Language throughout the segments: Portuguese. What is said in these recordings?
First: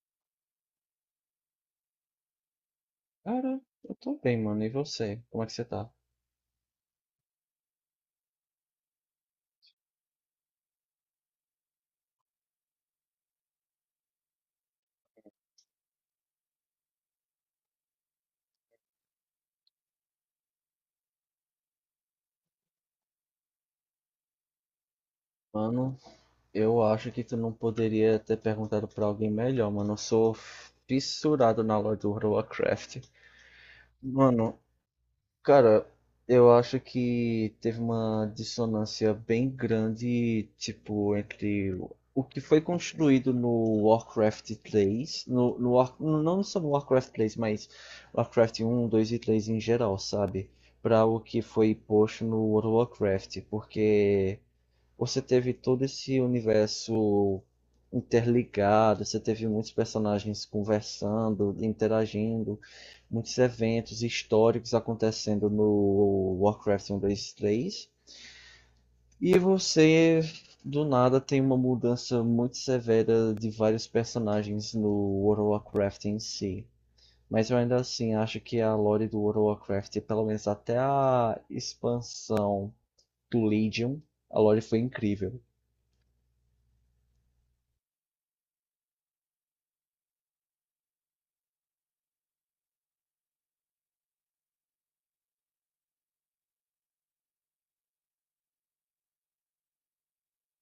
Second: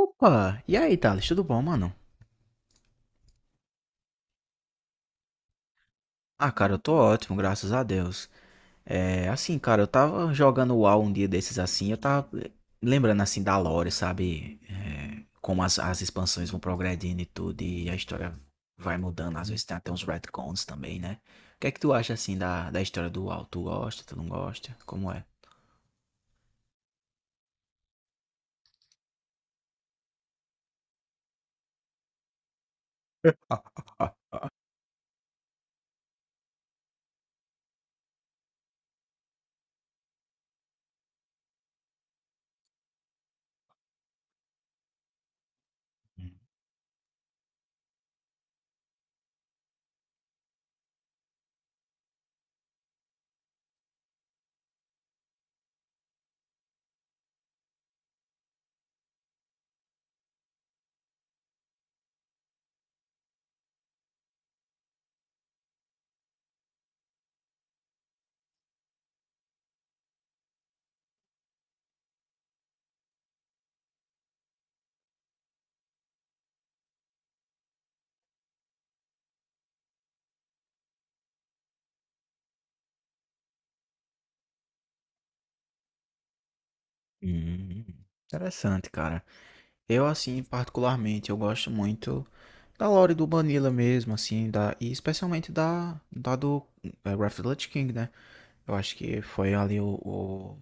Opa! E aí, Thales, tudo bom, mano? Cara, eu tô bem, mano. E você? Como é que você tá? Ah, cara, eu tô ótimo, graças a Deus. É, assim, cara, eu tava jogando o WoW um dia desses assim, eu tava lembrando assim da lore, sabe? É, como as expansões vão progredindo e tudo, e a história vai mudando, às vezes tem até uns retcons também, né? O que é que tu acha assim da história do WoW? Tu gosta, tu não gosta? Como é? Mano, eu acho que tu não poderia ter perguntado pra alguém melhor, mano. Eu sou fissurado na lore do World of Warcraft. Ah. Mano, Cara, eu acho que teve uma dissonância bem grande, tipo, entre o que foi construído no Warcraft três não só no Warcraft três mas Warcraft um dois e três em geral, sabe? Para o que foi posto no World of Warcraft, porque você teve todo esse universo interligado, você teve muitos personagens conversando, interagindo, muitos eventos históricos acontecendo no Warcraft 1.2.3. E você, do nada, tem uma mudança muito severa de vários personagens no World of Warcraft em si. Mas eu ainda assim acho que a lore do World of Warcraft, pelo menos até a expansão do Legion, a lore foi incrível. Hum, Interessante, cara. Eu, assim, particularmente, eu gosto muito da lore do Vanilla mesmo, assim, e especialmente da do Wrath of the Lich King, né? Eu acho que foi ali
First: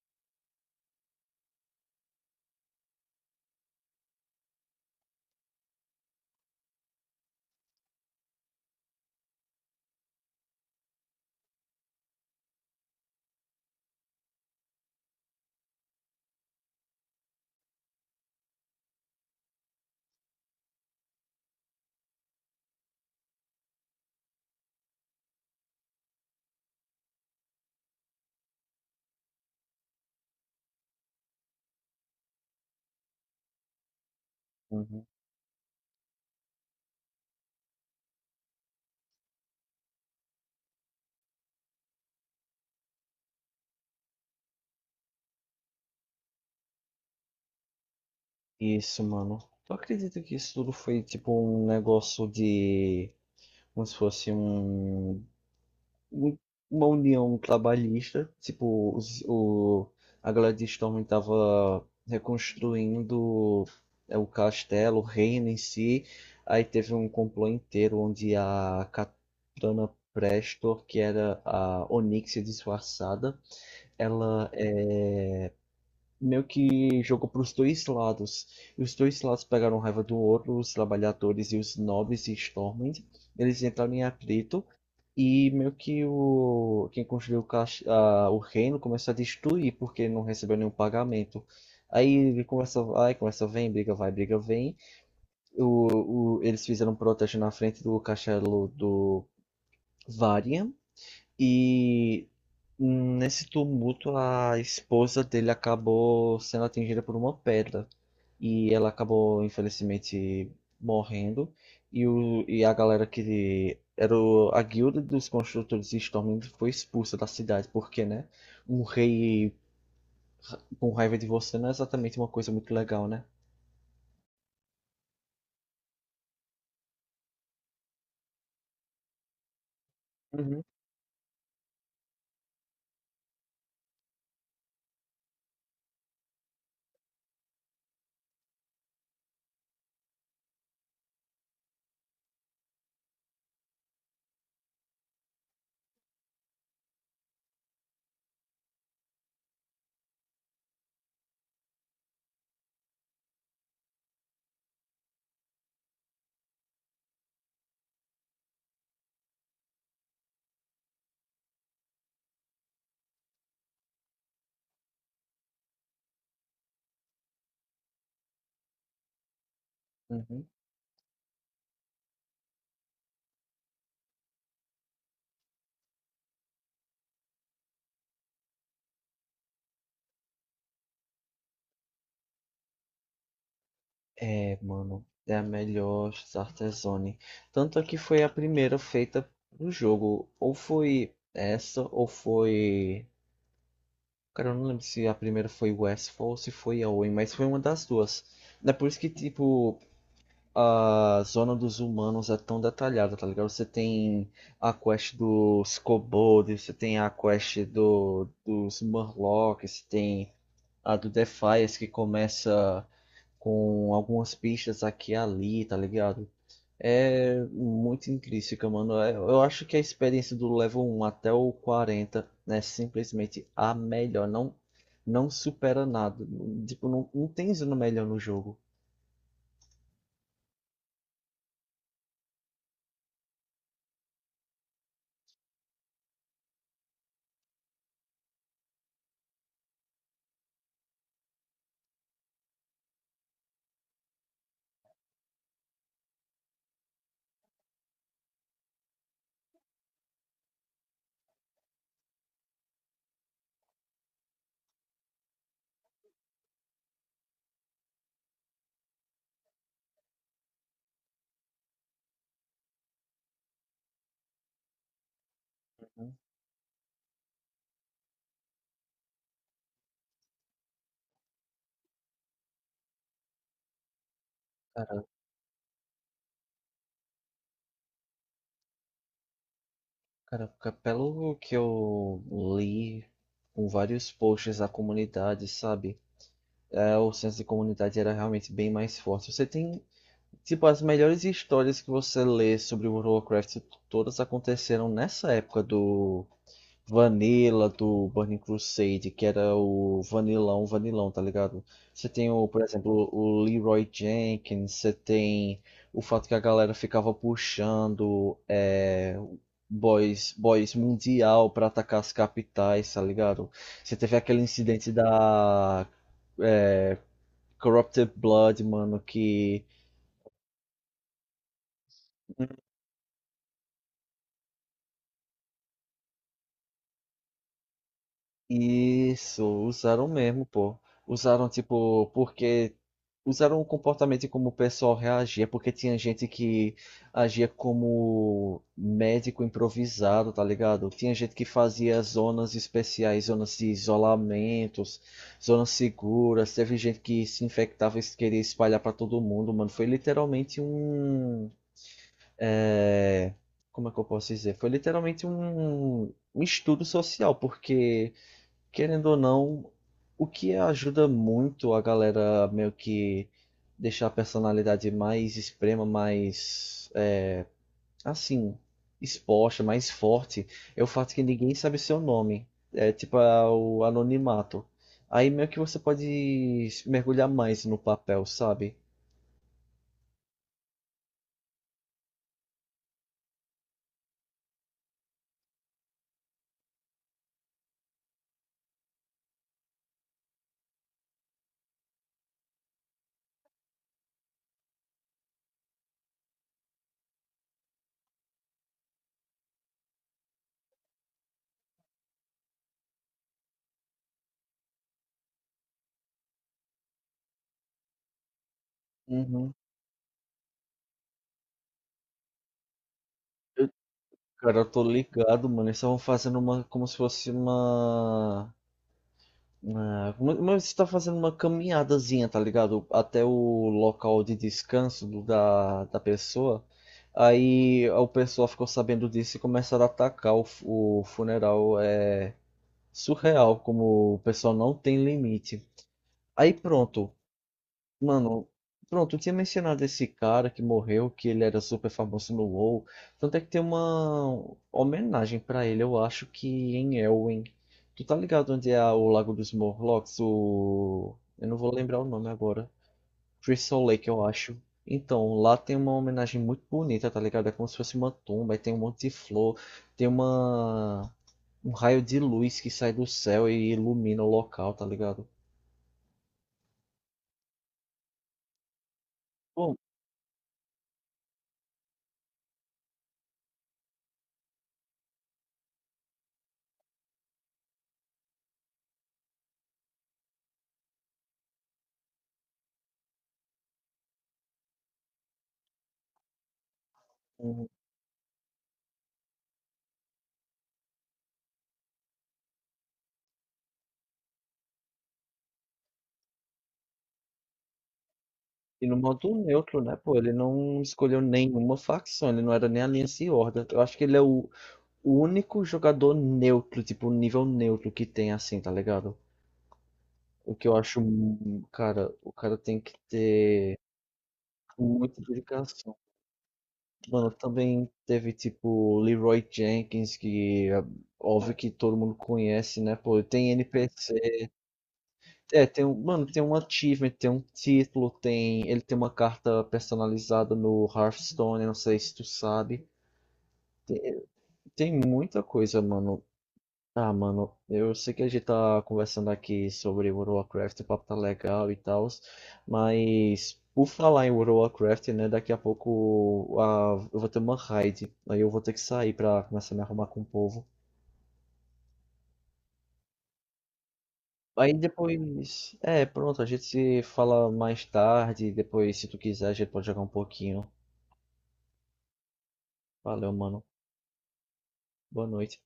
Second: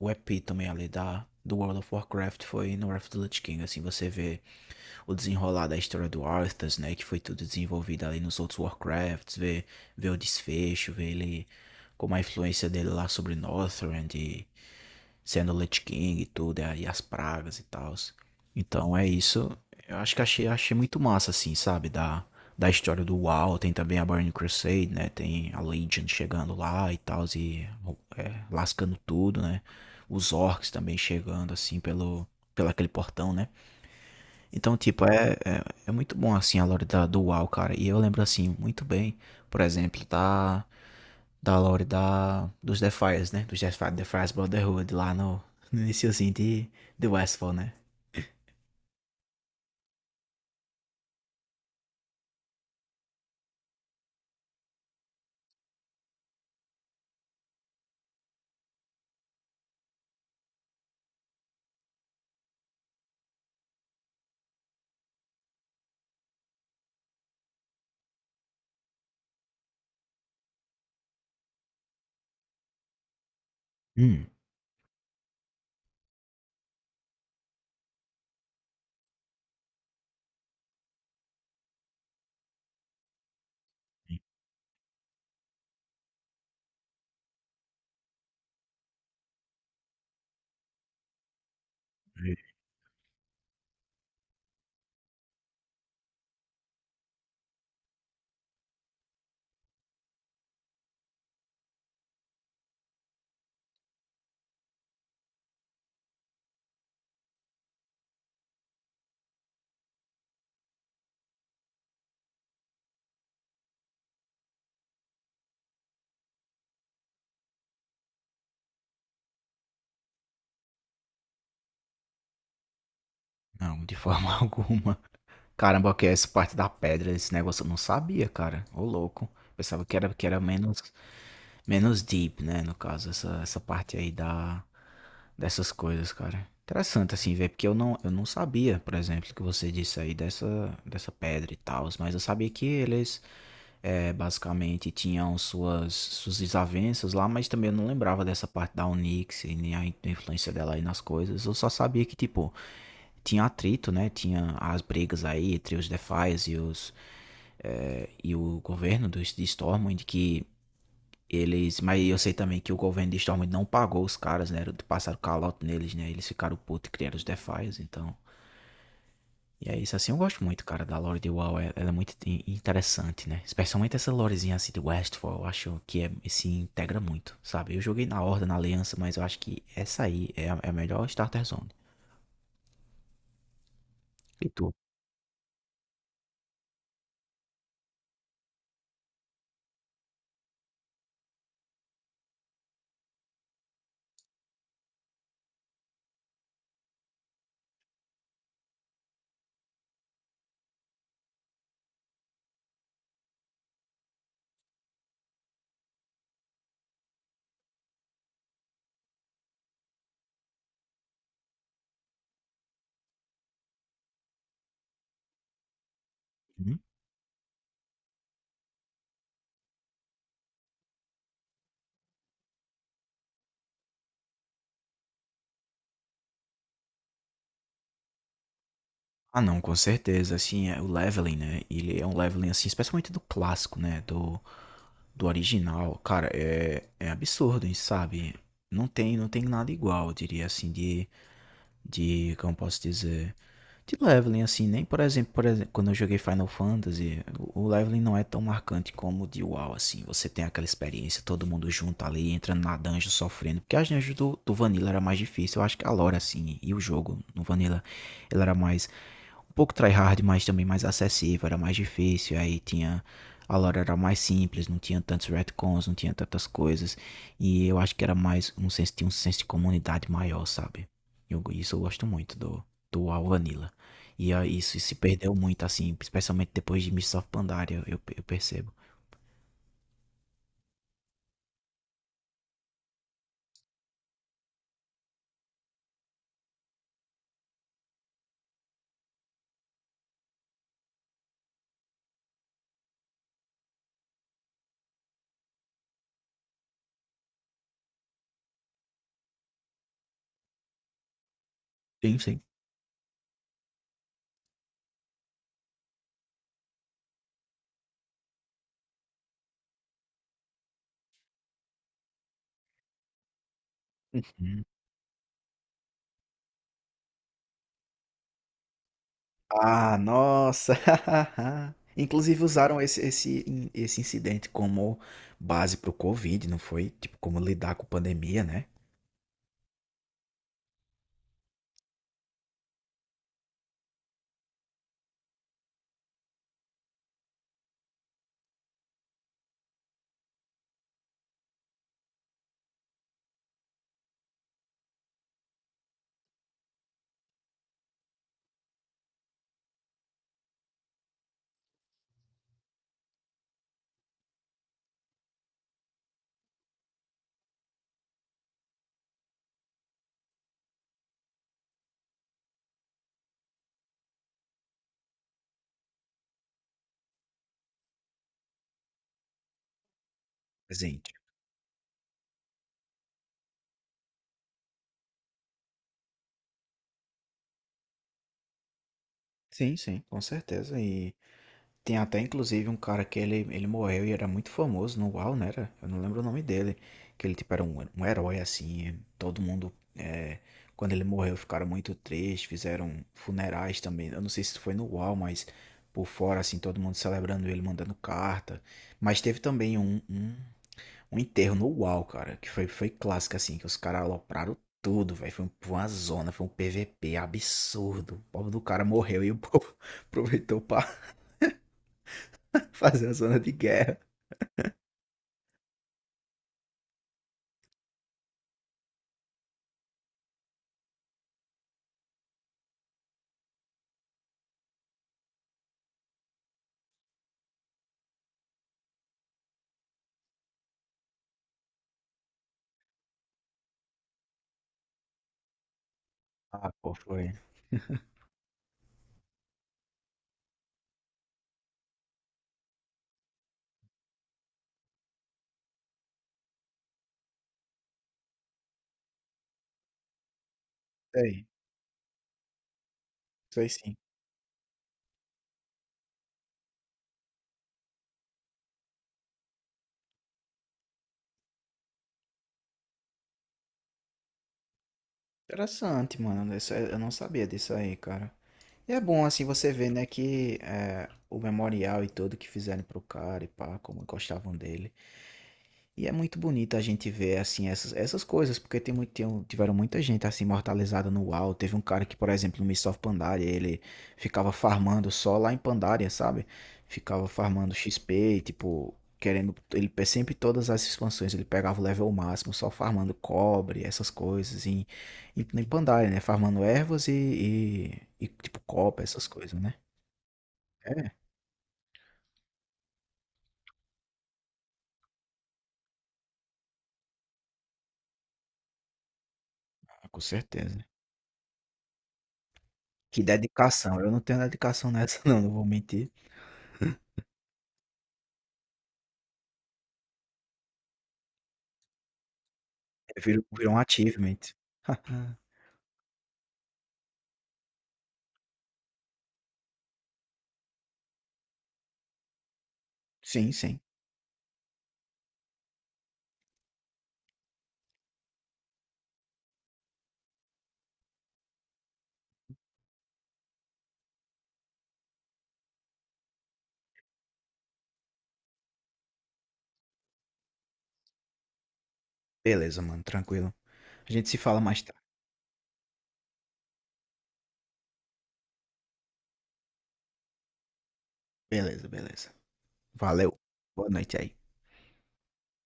o epítome ali da, do World of Warcraft, foi no Wrath of the Lich King, assim, você vê o desenrolar da história do Arthas, né, que foi tudo desenvolvido ali nos outros Warcrafts, vê, o desfecho, vê ele, como a influência dele lá sobre Northrend e sendo Lich King e tudo, e as pragas e tal. Então é isso. Eu acho que achei muito massa, assim, sabe? Da história do WoW, tem também a Burning Crusade, né? Tem a Legion chegando lá e tal, e lascando tudo, né? Os orcs também chegando, assim, pelo aquele portão, né? Então, tipo, Uhum. É muito bom, assim, a lore da, do WoW, cara. E eu lembro, assim, muito bem, por exemplo, da lore da, dos Defiers, né? Dos Defiers, Defiers Brotherhood, lá no iniciozinho de Westfall, né? Isso, mano. Tu acredita que isso tudo foi tipo um negócio de. Como se fosse um. Um- Uma união trabalhista. A galera de Storm tava reconstruindo o castelo, o reino em si. Aí teve um complô inteiro onde a Katana Prestor, que era a Onyxia disfarçada, Hum. ela e jogou para os dois lados. E os dois lados pegaram raiva do outro, os trabalhadores e os nobres e Stormwind. Eles entraram em atrito e meio que o quem construiu o reino começou a destruir porque não recebeu nenhum pagamento. Aí ele começa, vai, começa, vem, briga, vai, briga, vem. Eles fizeram um protesto na frente do castelo do Varian e nesse tumulto a esposa dele acabou sendo atingida por uma pedra e ela acabou, infelizmente, morrendo. E a galera que era a guilda dos construtores de Stormwind foi expulsa da cidade, porque, né? Um rei com raiva de você não é exatamente uma coisa muito legal, né? Não, de forma alguma. Caramba, que é essa parte da pedra, esse negócio eu não sabia, cara. Ô, louco. Pensava que era Uhum. Menos deep, né? No caso, essa parte aí da, dessas coisas, cara. Interessante assim, velho, porque eu não sabia, por exemplo, que você disse aí dessa pedra e tal, mas eu sabia que eles basicamente tinham suas desavenças lá, mas também eu não lembrava dessa parte da Onyx e nem a influência dela aí nas coisas. Eu só sabia que, tipo, tinha atrito, né? Tinha as brigas aí entre os Defias e os e o governo dos de Stormwind que eles, mas eu sei também que o governo de Stormwind não pagou os caras, né? Passaram calote neles, né? Eles ficaram putos e criaram os Defias, então. E é isso, assim, eu gosto Uhum. muito, cara, da lore de WoW. Ela é muito interessante, né? Especialmente essa lorezinha assim de Westfall, eu acho que se integra muito, sabe? Eu joguei na Horda, na Aliança, mas eu acho que essa aí é a melhor Starter Zone. E É, tu? mano, é a melhor Startezone. Tanto é que foi a primeira feita no jogo. Ou foi essa, ou foi. Cara, eu não lembro se a primeira foi Westfall ou se foi a Owen, mas foi uma das duas. É por isso que, tipo, a zona dos humanos é tão detalhada, tá ligado? Você tem a quest dos kobolds, você tem a quest dos Murlocs, você tem a do Defiance que começa com algumas pistas aqui e ali, tá ligado? Hum? É muito intrínseca, mano. Eu acho que a experiência do level um até o 40, é simplesmente a melhor. Não, não supera nada. Tipo, não, não tem zona melhor no jogo. Ah, não, com certeza, assim, o leveling, né? Ele é um leveling, assim, especialmente do clássico, né? Do original, cara, é absurdo, hein, sabe? Não tem nada igual, eu diria assim, como posso dizer, de leveling, assim, nem por exemplo, quando eu joguei Final Fantasy, o leveling não é tão marcante como o de WoW, assim, você tem aquela experiência, todo mundo junto ali, entrando na dungeon, sofrendo, porque as dungeons do Vanilla era mais difícil, eu acho que a lore, assim, e o jogo no Vanilla, ele era mais, um pouco tryhard, mas também mais acessível, era mais difícil, aí tinha a lore era mais simples, não tinha tantos retcons, não tinha Uhum. tantas coisas, e eu acho que era mais um senso, tinha um senso de comunidade maior, sabe? Eu, isso eu gosto muito do WoW Vanilla. E isso se Cara, perdeu muito, assim, especialmente depois de Mists of Pandaria, eu percebo. caraca, pelo que eu li com vários posts da comunidade, sabe? É, o senso de comunidade era realmente bem mais forte. Você tem tipo, as melhores histórias que você lê sobre World of Warcraft, todas aconteceram nessa época do Vanilla, do Burning Crusade, que era o Vanilão, Vanilão, tá ligado? Sim, sim. Por exemplo, o Leroy Jenkins, você tem o fato que a galera ficava puxando boys, boys mundial pra atacar as capitais, tá ligado? Você teve aquele incidente da é, Corrupted Blood, mano, que Ah, nossa! Inclusive usaram esse incidente como base para o Covid, não foi? Tipo, como lidar com pandemia, né? isso, usaram mesmo, pô. Usaram, tipo, porque. Usaram o comportamento e como o pessoal reagia, porque tinha gente que agia como médico improvisado, tá ligado? Tinha gente que fazia zonas especiais, zonas de isolamentos, zonas seguras. Teve gente que se infectava e queria espalhar pra todo mundo, mano. Foi literalmente um. é, Como é que eu posso dizer? Foi literalmente um estudo social, porque. Querendo ou não, o que ajuda muito a galera meio que deixar a personalidade mais extrema, mais assim, exposta, mais forte, é o Presente. fato que ninguém sabe seu nome. É tipo o anonimato. Aí meio que você pode mergulhar mais no papel, sabe? Sim, sim, com certeza. E tem até inclusive um cara que ele morreu e era muito famoso no UAU, né? Era? Eu não lembro o nome dele. Que ele tipo era um herói assim. Todo mundo, quando ele morreu, ficaram muito tristes. Fizeram funerais também. Eu não sei se foi no UAU, mas por fora, assim, todo mundo celebrando ele, mandando carta. Mas teve também um, enterro no UAU, cara. Que foi clássico, assim. Que os caras alopraram tudo, velho. Foi uma zona, foi um PVP absurdo. O povo do cara morreu e o Uhum. povo aproveitou pra fazendo zona de Eu- guerra. cara, eu tô ligado, mano. Eles estavam fazendo uma, como se fosse uma. Ah, mas você tá fazendo uma caminhadazinha, tá ligado? Até o local de descanso da pessoa. Aí o pessoal ficou sabendo disso e começaram a atacar o funeral. É surreal como o pessoal não tem limite. Aí Ah, pô, pronto, foi. Mano, pronto, eu tinha mencionado esse cara que morreu, que ele era super famoso no WoW. Tanto é que tem uma homenagem pra ele, eu acho que em Elwyn. Tu tá ligado onde é o Lago dos Morlocks? O... Sei, Eu não vou lembrar o nome agora. sei Crystal sim. Lake, eu acho. Então, lá tem uma homenagem muito bonita, tá ligado? É como se fosse uma tumba, aí tem um monte de flor, tem uma... um raio de luz que sai do céu e ilumina o local, tá ligado? Interessante, mano. Eu não sabia disso aí, cara. E é bom, assim, você ver, né, o memorial e tudo que fizeram pro cara e pá, como gostavam dele. E é muito bonito a gente ver, assim, essas coisas, porque tem muito, tiveram muita gente, assim, imortalizada no UAU. Teve um cara que, por exemplo, no Mists of Pandaria, ele ficava farmando só lá em Pandaria, sabe? Ficava Bom, farmando XP, tipo, querendo. Sempre, todas as expansões, ele pegava o level máximo só farmando cobre, essas coisas, em Pandaria, né? Farmando ervas e, tipo, e no copa, essas modo coisas, né? neutro, né, pô, ele não É, escolheu nenhuma facção, ele não era nem Aliança e Horda. Eu acho que ele é o único jogador neutro, tipo, nível neutro que tem assim, tá ligado? com O que eu certeza. acho, cara, o cara tem que Que ter dedicação, eu não tenho dedicação nessa, muita não, não vou dedicação. mentir. Mano, também teve, tipo, Leroy Jenkins, que é óbvio que todo mundo conhece, né, É, pô, tem virou um NPC. achievement. É, tem um, mano, tem um achievement, tem um título, tem, ele tem uma carta personalizada no Hearthstone, não sei se tu sabe. Sim, sim. Tem, tem muita coisa, mano. Ah, mano, eu sei que a gente tá conversando aqui sobre World of Warcraft, o papo tá legal e tal, mas por falar em World of Warcraft, né, daqui a pouco ah, eu vou ter uma raid, aí eu vou ter que sair pra começar a me arrumar com o povo. Beleza, mano, tranquilo. A gente se fala Aí mais tarde. depois, é, pronto, a gente se fala mais tarde, depois se tu quiser a gente pode jogar um pouquinho. Beleza, beleza. Valeu, Valeu. mano. Boa noite aí. Boa noite.